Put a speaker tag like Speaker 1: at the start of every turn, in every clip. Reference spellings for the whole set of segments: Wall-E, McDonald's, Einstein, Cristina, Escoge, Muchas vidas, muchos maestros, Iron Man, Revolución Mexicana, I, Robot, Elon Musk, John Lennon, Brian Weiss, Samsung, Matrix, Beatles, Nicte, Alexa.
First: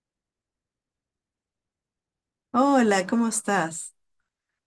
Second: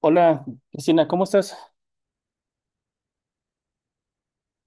Speaker 1: Hola, Cristina, ¿cómo estás?
Speaker 2: Hola, ¿cómo estás?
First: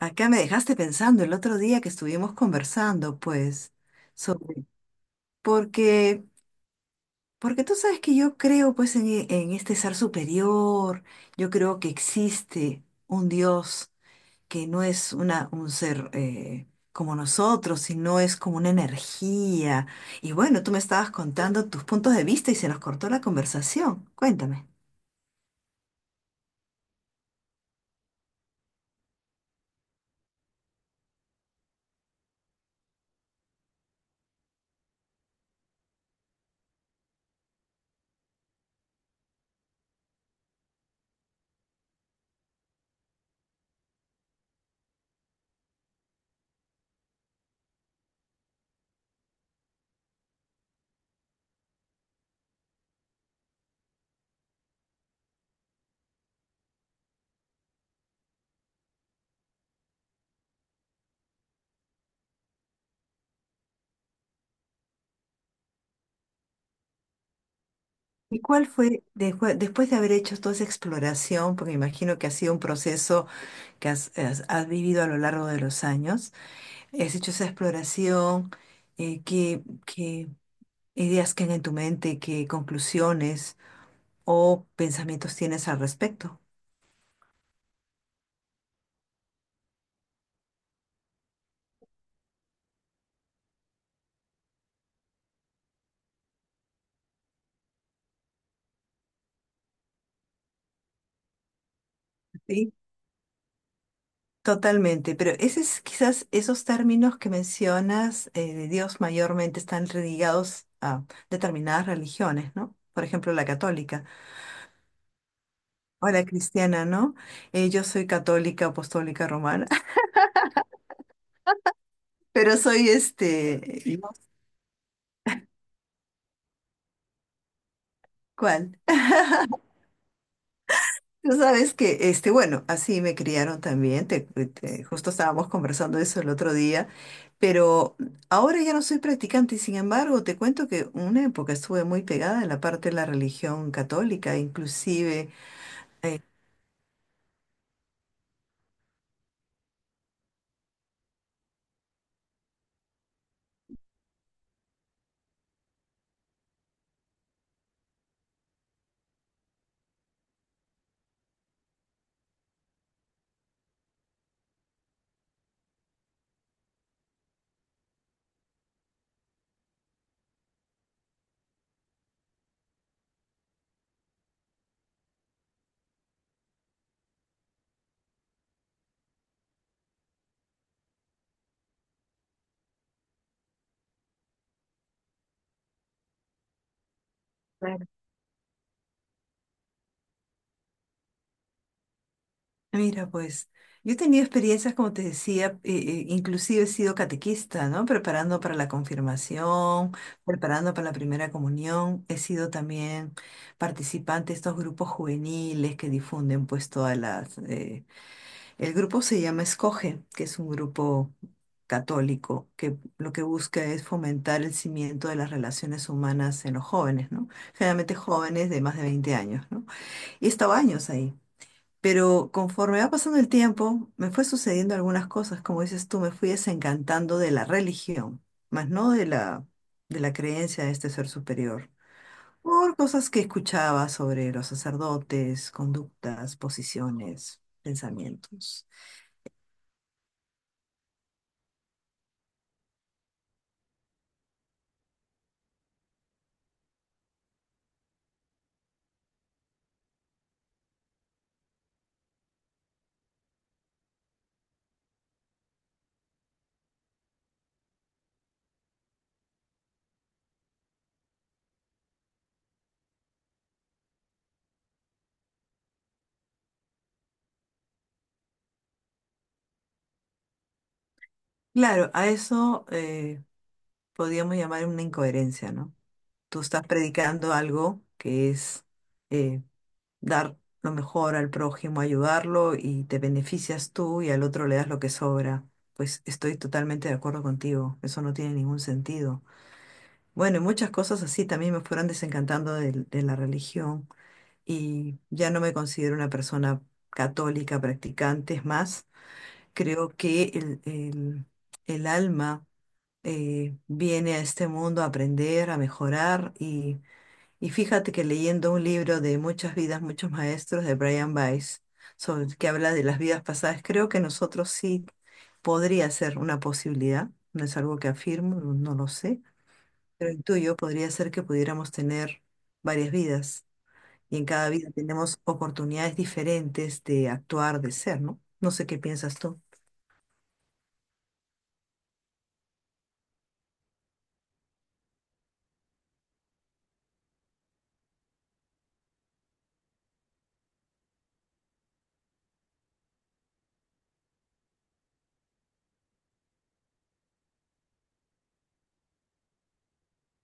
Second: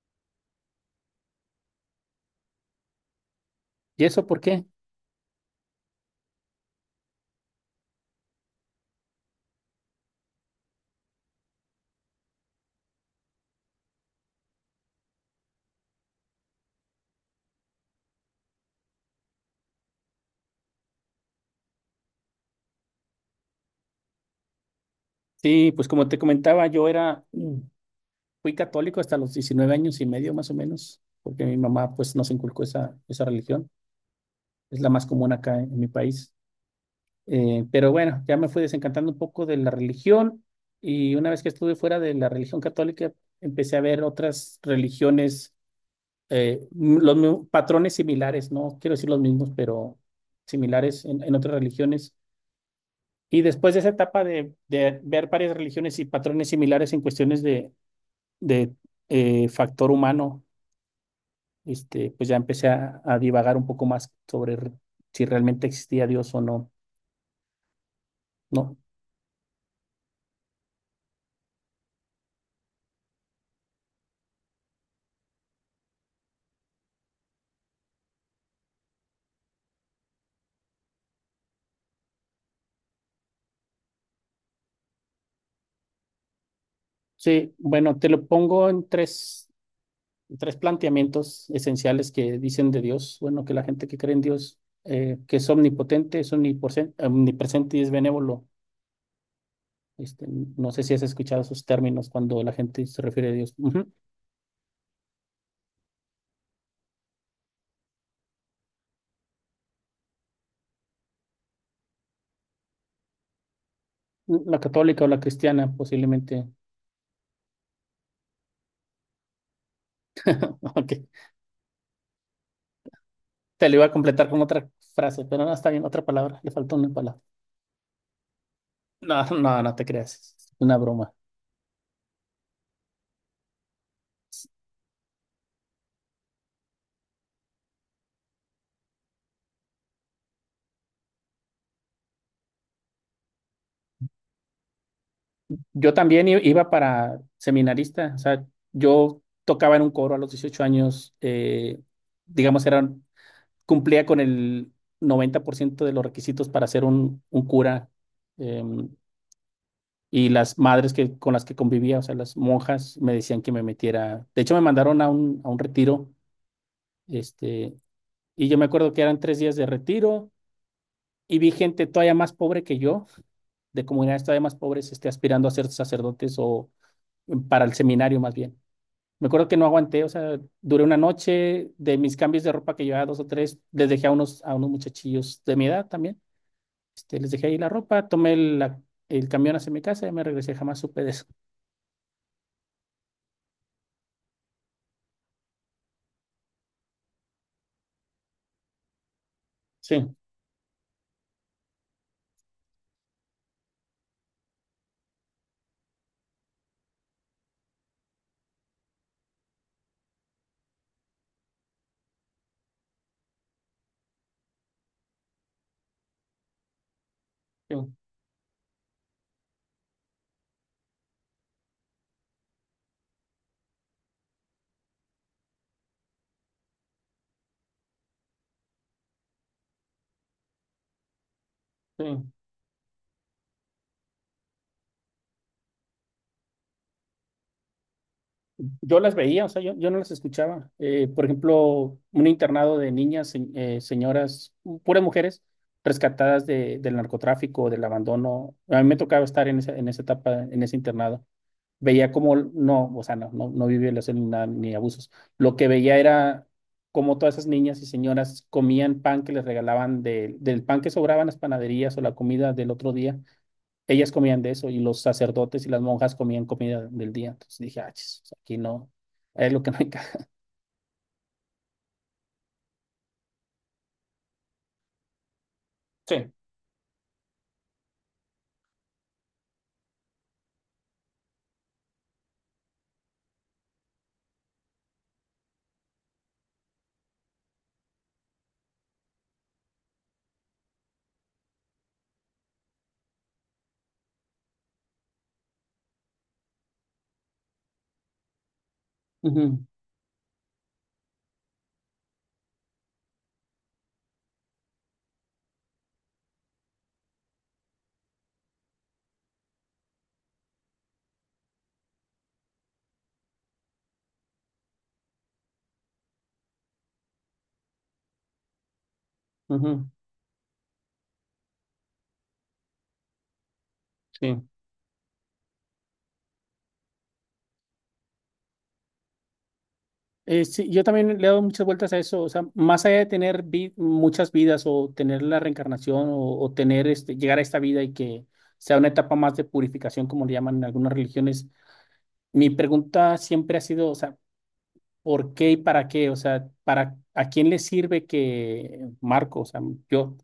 Speaker 2: Acá me dejaste pensando el otro día que estuvimos conversando, pues,
Speaker 1: ¿Y eso por qué?
Speaker 2: sobre, porque, porque tú sabes que yo creo, pues, en, en este ser superior, yo creo que existe un Dios que no es una, un ser como nosotros, sino es como una energía. Y bueno, tú me estabas contando tus puntos de vista y se nos cortó la conversación. Cuéntame.
Speaker 1: Sí, pues como te comentaba, yo era, fui católico hasta los 19 años y medio más o menos, porque mi mamá pues nos inculcó esa religión, es la más común acá en mi país. Pero bueno, ya me fui desencantando un poco de la religión y una vez que estuve fuera de la religión católica, empecé a ver otras religiones, patrones similares, no quiero decir los mismos, pero similares en otras religiones. Y después de esa etapa de ver varias religiones y patrones similares en cuestiones de factor humano, este, pues ya empecé a divagar un poco más sobre si realmente existía Dios o no.
Speaker 2: ¿Y cuál
Speaker 1: No.
Speaker 2: fue, después de haber hecho toda esa exploración, porque imagino que ha sido un proceso que has, has vivido a lo largo de los años. Has hecho esa exploración, qué, qué ideas quedan en tu mente, qué conclusiones o pensamientos tienes al respecto.
Speaker 1: Sí, bueno, te lo pongo en tres planteamientos esenciales que dicen de Dios. Bueno, que la gente que cree en Dios, que es omnipotente, es omnipresente y es benévolo. Este, no sé si has escuchado esos términos cuando la
Speaker 2: Sí,
Speaker 1: gente se refiere a Dios. Ujú.
Speaker 2: totalmente. Pero ese es, quizás esos términos que mencionas de Dios mayormente están ligados a determinadas religiones, ¿no? Por ejemplo, la católica
Speaker 1: La católica o la cristiana,
Speaker 2: o la
Speaker 1: posiblemente.
Speaker 2: cristiana, ¿no? Yo soy católica apostólica romana,
Speaker 1: Ok.
Speaker 2: pero soy este,
Speaker 1: Te lo iba a completar con otra frase, pero no está bien, otra palabra. Le faltó una palabra.
Speaker 2: ¿cuál?
Speaker 1: No, no, no te creas. Es una broma.
Speaker 2: Tú sabes que, este, bueno, así me criaron también, te, justo estábamos conversando eso el otro día, pero ahora ya no soy practicante y sin embargo te cuento que una época estuve muy pegada en la parte de la religión católica, inclusive,
Speaker 1: Yo también iba para seminarista. O sea, yo tocaba en un coro a los 18 años. Digamos, era, cumplía con el 90% de los requisitos para ser un cura. em, y las madres que, con las que convivía, o sea, las monjas, me decían que me metiera. De hecho, me mandaron a a un retiro este. Y yo me acuerdo que eran tres días de retiro y vi gente todavía más pobre que yo, de comunidades todavía más pobres, este, aspirando a ser sacerdotes o para el seminario más bien. Me acuerdo que no aguanté, o sea, duré una noche. De mis cambios de ropa que llevaba dos o tres, les dejé a a unos muchachillos de mi edad también, este, les dejé ahí la
Speaker 2: claro,
Speaker 1: ropa, tomé el camión hacia mi casa y me regresé, jamás supe de eso.
Speaker 2: mira, pues yo he tenido experiencias, como te decía, inclusive he sido catequista, ¿no? Preparando para la confirmación,
Speaker 1: Sí,
Speaker 2: preparando para la primera comunión, he sido también participante de estos grupos juveniles que difunden pues todas las... el grupo se llama Escoge, que es un grupo católico que lo que busca es fomentar el cimiento de las relaciones humanas en los jóvenes, ¿no?
Speaker 1: sí,
Speaker 2: Generalmente jóvenes de más de 20 años, ¿no? Y he estado años ahí. Pero conforme va pasando el tiempo, me fue sucediendo algunas cosas, como dices tú, me fui desencantando de la religión, más no de la, de la creencia de este ser superior,
Speaker 1: sí.
Speaker 2: por cosas que escuchaba sobre los sacerdotes, conductas, posiciones, pensamientos.
Speaker 1: Yo las veía, o sea, yo no las escuchaba. Por ejemplo, un internado de niñas, señoras, puras mujeres rescatadas del narcotráfico, del abandono. A mí me tocaba estar en en esa etapa, en ese internado. Veía cómo, no, o sea, no vi violación ni nada, ni abusos. Lo que veía era cómo todas esas niñas y señoras comían pan que les regalaban del pan que sobraba en las panaderías o la comida del otro día, ellas comían de eso y los sacerdotes y las monjas comían comida del día. Entonces dije, ah, chis, o sea, aquí no, es lo que no encaja.
Speaker 2: Claro, a eso podríamos llamar una incoherencia, ¿no?
Speaker 1: Sí.
Speaker 2: Tú estás predicando algo que es eh, dar lo mejor al prójimo, ayudarlo y te beneficias tú y al otro le das lo que sobra. Pues estoy totalmente de acuerdo contigo, eso no tiene ningún sentido. Bueno, y muchas cosas así también me fueron desencantando de, la religión y ya no me considero una persona católica practicante, es más,
Speaker 1: Ujú,
Speaker 2: creo que el, el alma viene a este mundo a aprender, a mejorar y fíjate que leyendo un libro de Muchas vidas, muchos maestros de Brian Weiss, que habla de las vidas pasadas, creo que nosotros sí podría ser una posibilidad, no es algo que afirmo, no, no lo sé,
Speaker 1: ujú,
Speaker 2: pero el tuyo podría ser que pudiéramos tener varias vidas y en
Speaker 1: sí.
Speaker 2: cada vida tenemos oportunidades diferentes de actuar, de ser, ¿no? No sé qué piensas tú.
Speaker 1: Sí, yo también le he dado muchas vueltas a eso, o sea, más allá de tener muchas vidas o tener la reencarnación o tener este, llegar a esta vida y que sea una etapa más de purificación, como le llaman en algunas religiones, mi pregunta siempre ha sido, o sea, ¿por qué y para qué? O sea, ¿para a quién le sirve que Marco, o sea, yo,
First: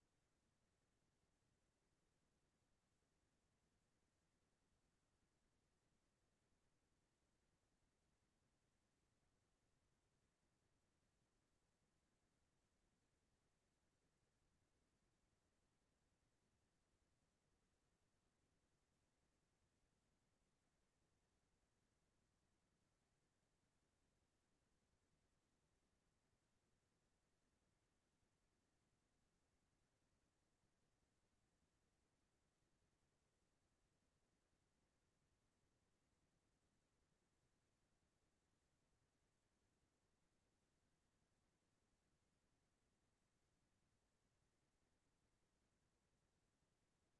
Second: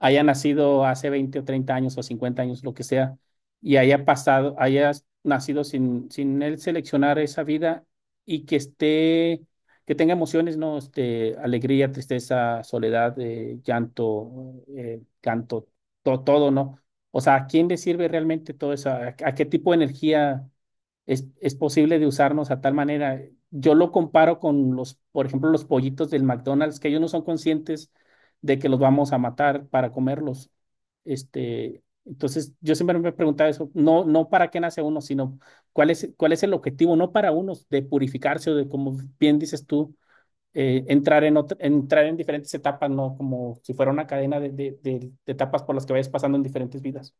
Speaker 1: haya nacido hace 20 o 30 años o 50 años, lo que sea, y haya pasado, haya nacido sin, sin él seleccionar esa vida y que esté, que tenga emociones, ¿no? Este, alegría, tristeza, soledad, llanto, canto, todo, ¿no? O sea, ¿a quién le sirve realmente todo eso? A qué tipo de energía es posible de usarnos a tal manera? Yo lo comparo con los, por ejemplo, los pollitos del McDonald's, que ellos no son conscientes de que los vamos a matar para comerlos. Este, entonces, yo siempre me he preguntado eso, no para qué nace uno, sino cuál es el objetivo, no para unos de purificarse o de, como bien dices tú, entrar, en entrar en diferentes etapas, ¿no? Como si fuera una cadena de etapas por las que vayas pasando en diferentes vidas.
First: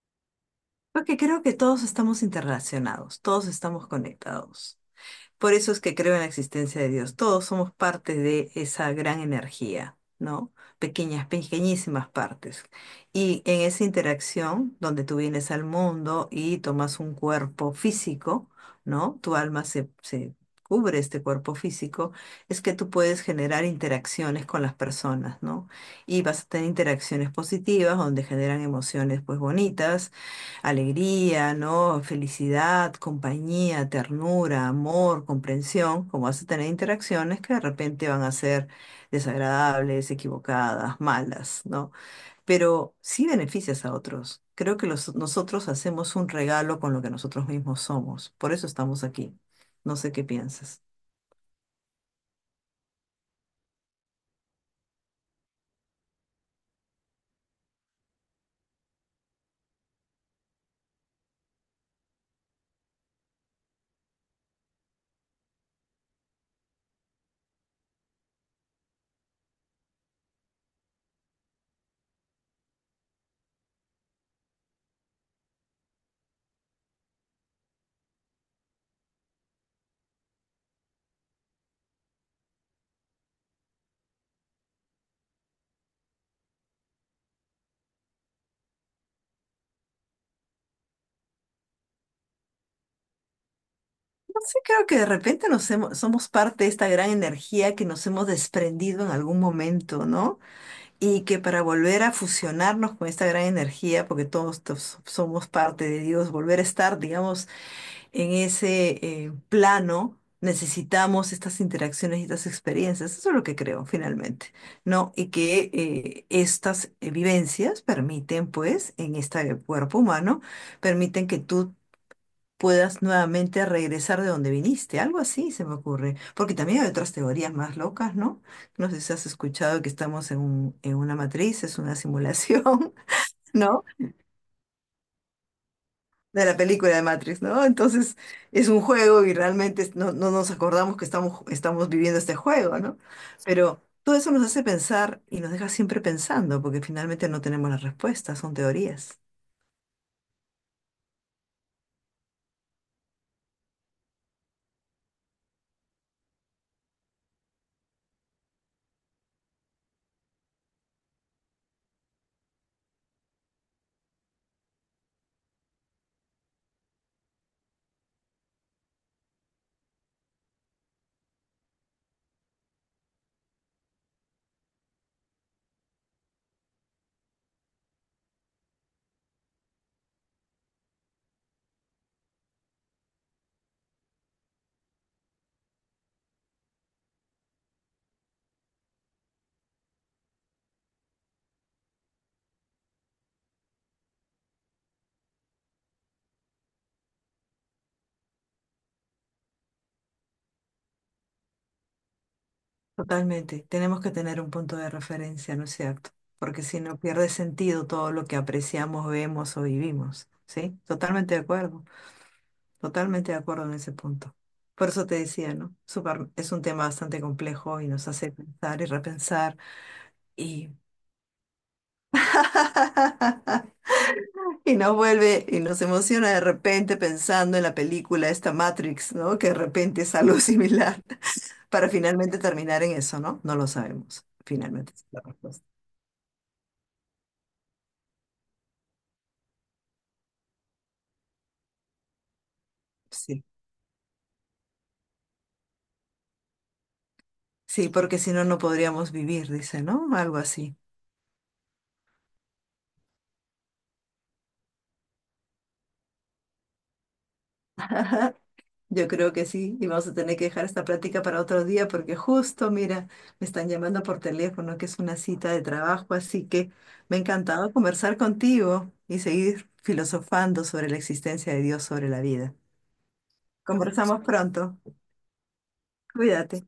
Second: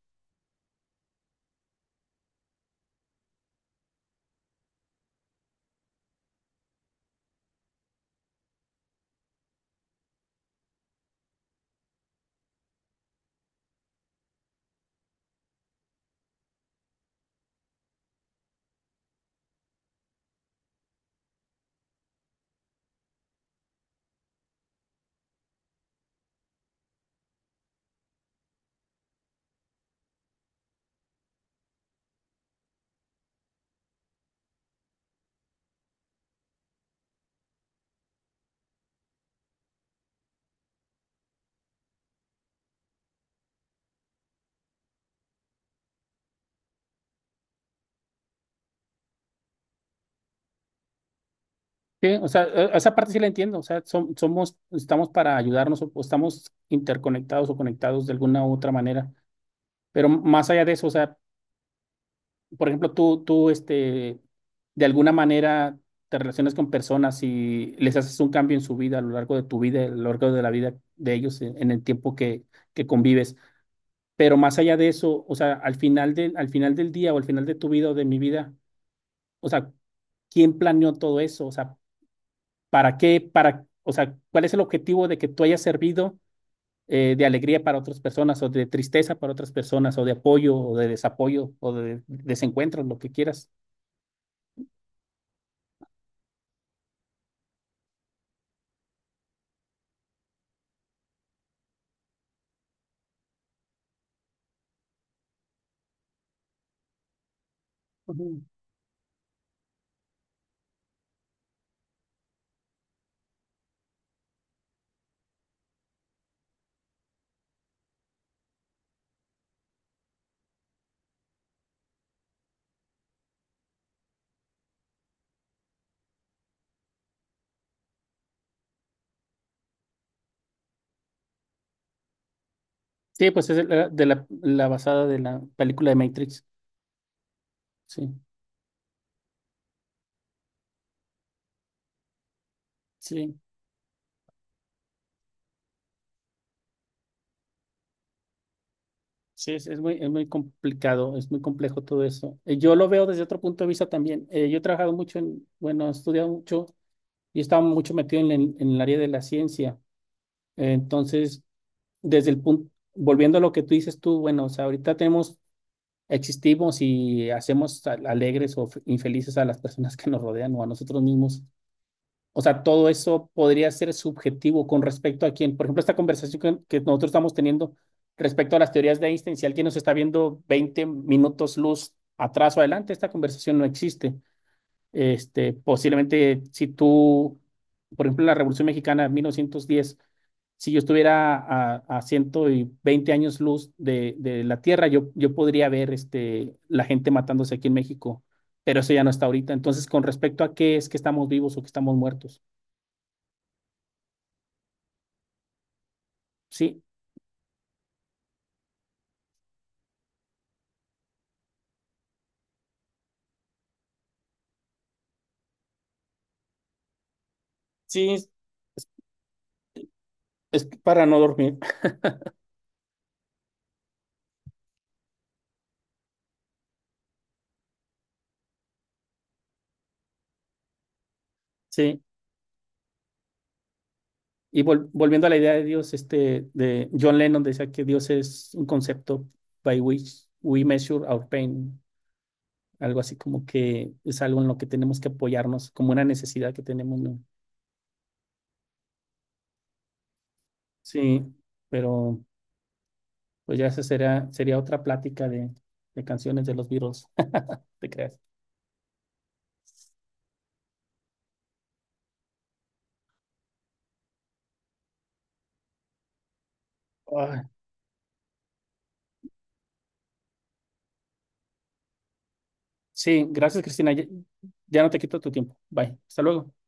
Speaker 2: Porque creo que todos estamos interrelacionados, todos estamos conectados. Por eso es que creo en la existencia de Dios. Todos somos parte de esa gran energía, ¿no? Pequeñas, pequeñísimas partes. Y en esa interacción donde tú vienes al mundo y tomas un cuerpo físico, ¿no? Tu alma se cubre este cuerpo físico, es que tú puedes generar interacciones con las personas, ¿no? Y vas a tener interacciones positivas donde generan emociones pues bonitas alegría, ¿no? Felicidad, compañía, ternura, amor, comprensión, como vas a tener interacciones que de repente van a ser desagradables, equivocadas, malas, ¿no? Pero sí beneficias a otros. Creo que nosotros hacemos un regalo con lo que nosotros mismos somos. Por eso estamos aquí. No sé qué piensas.
Speaker 1: Sí, o sea, esa parte sí la entiendo, o sea, somos, estamos para ayudarnos o estamos interconectados o conectados de alguna u otra manera, pero más allá de eso, o sea, por ejemplo, este, de alguna manera te relacionas con personas y les haces un cambio en su vida a lo largo de tu vida, a lo largo de la vida de ellos en el tiempo que convives. Pero más allá de eso, o sea, al final al final del día o al final de tu vida o de mi vida, o sea, ¿quién planeó todo eso? O sea, ¿para qué? Para, o sea, ¿cuál es el objetivo de que tú hayas servido de alegría para otras personas o de tristeza para otras personas o de apoyo o de desapoyo o de desencuentro, lo que quieras?
Speaker 2: No sé, creo que de repente somos parte de esta gran energía que nos hemos desprendido en algún momento, ¿no? Y que para volver a fusionarnos con esta gran energía, porque todos, somos parte de Dios, volver a estar, digamos, en
Speaker 1: Ujú.
Speaker 2: ese plano, necesitamos estas interacciones y estas experiencias. Eso es lo que creo, finalmente, ¿no? Y que estas vivencias permiten, pues, en este cuerpo humano, permiten que tú puedas nuevamente regresar de donde viniste, algo así se me ocurre, porque también hay otras teorías más locas, ¿no? No sé si has escuchado que estamos en en una matriz, es una simulación,
Speaker 1: Sí, pues es de
Speaker 2: ¿no?
Speaker 1: de la, la basada de la película de Matrix.
Speaker 2: De la película de Matrix, ¿no?
Speaker 1: Sí,
Speaker 2: Entonces es un juego y realmente no, no nos acordamos que estamos, estamos viviendo este juego, ¿no?
Speaker 1: sí,
Speaker 2: Pero todo eso nos hace pensar y nos deja siempre pensando, porque finalmente no tenemos las respuestas, son teorías.
Speaker 1: sí, es muy complicado, es muy complejo todo eso. Yo lo veo desde otro punto de vista también. Yo he trabajado mucho en, bueno, he estudiado mucho y estaba mucho metido en, en el área de la ciencia. Entonces, desde el punto, volviendo a lo que tú dices tú, bueno, o sea, ahorita tenemos, existimos y hacemos alegres o infelices a las personas que nos rodean o a nosotros mismos. O sea, todo eso podría ser subjetivo con respecto a quién. Por ejemplo, esta conversación que nosotros estamos teniendo respecto a las teorías de Einstein, si alguien nos está viendo 20 minutos luz atrás o adelante, esta conversación no existe. Este, posiblemente si tú, por ejemplo, en la Revolución Mexicana de 1910, si yo estuviera a 120 años luz de la Tierra, yo podría ver este, la gente matándose aquí en México, pero eso ya no está ahorita. Entonces, con respecto a qué es que estamos vivos o que estamos muertos,
Speaker 2: Totalmente, tenemos que tener un punto de referencia, ¿no es cierto? Porque si
Speaker 1: sí,
Speaker 2: no pierde sentido todo lo que apreciamos, vemos o vivimos, ¿sí? Totalmente de acuerdo en ese punto. Por eso te decía, ¿no? Súper- es un tema bastante complejo y nos
Speaker 1: sí,
Speaker 2: hace pensar y repensar
Speaker 1: es
Speaker 2: y...
Speaker 1: para no dormir,
Speaker 2: y nos vuelve y nos emociona de repente pensando en la película esta Matrix, ¿no? Que de repente es algo similar para
Speaker 1: sí.
Speaker 2: finalmente terminar en eso, ¿no? No lo sabemos.
Speaker 1: Y
Speaker 2: Finalmente es la
Speaker 1: volviendo a la idea de
Speaker 2: respuesta.
Speaker 1: Dios, este, de John Lennon decía que Dios es un concepto by which we measure our pain. Algo así como
Speaker 2: Sí.
Speaker 1: que es algo en lo que tenemos que apoyarnos, como una necesidad que tenemos, ¿no?
Speaker 2: Sí, porque si no, no podríamos vivir, dice, ¿no? Algo así.
Speaker 1: Sí, pero pues ya esa sería, sería otra plática de canciones de los Beatles, ¿te creas?
Speaker 2: Yo creo que sí, y vamos a tener que dejar esta plática para otro día porque justo, mira, me están llamando por teléfono, que es una cita de trabajo, así que me ha
Speaker 1: Ah,
Speaker 2: encantado conversar contigo y seguir filosofando sobre la existencia de Dios, sobre la vida.
Speaker 1: sí, gracias, Cristina. Ya
Speaker 2: Conversamos pronto.
Speaker 1: ya no te quito tu tiempo. Bye. Hasta luego.
Speaker 2: Cuídate.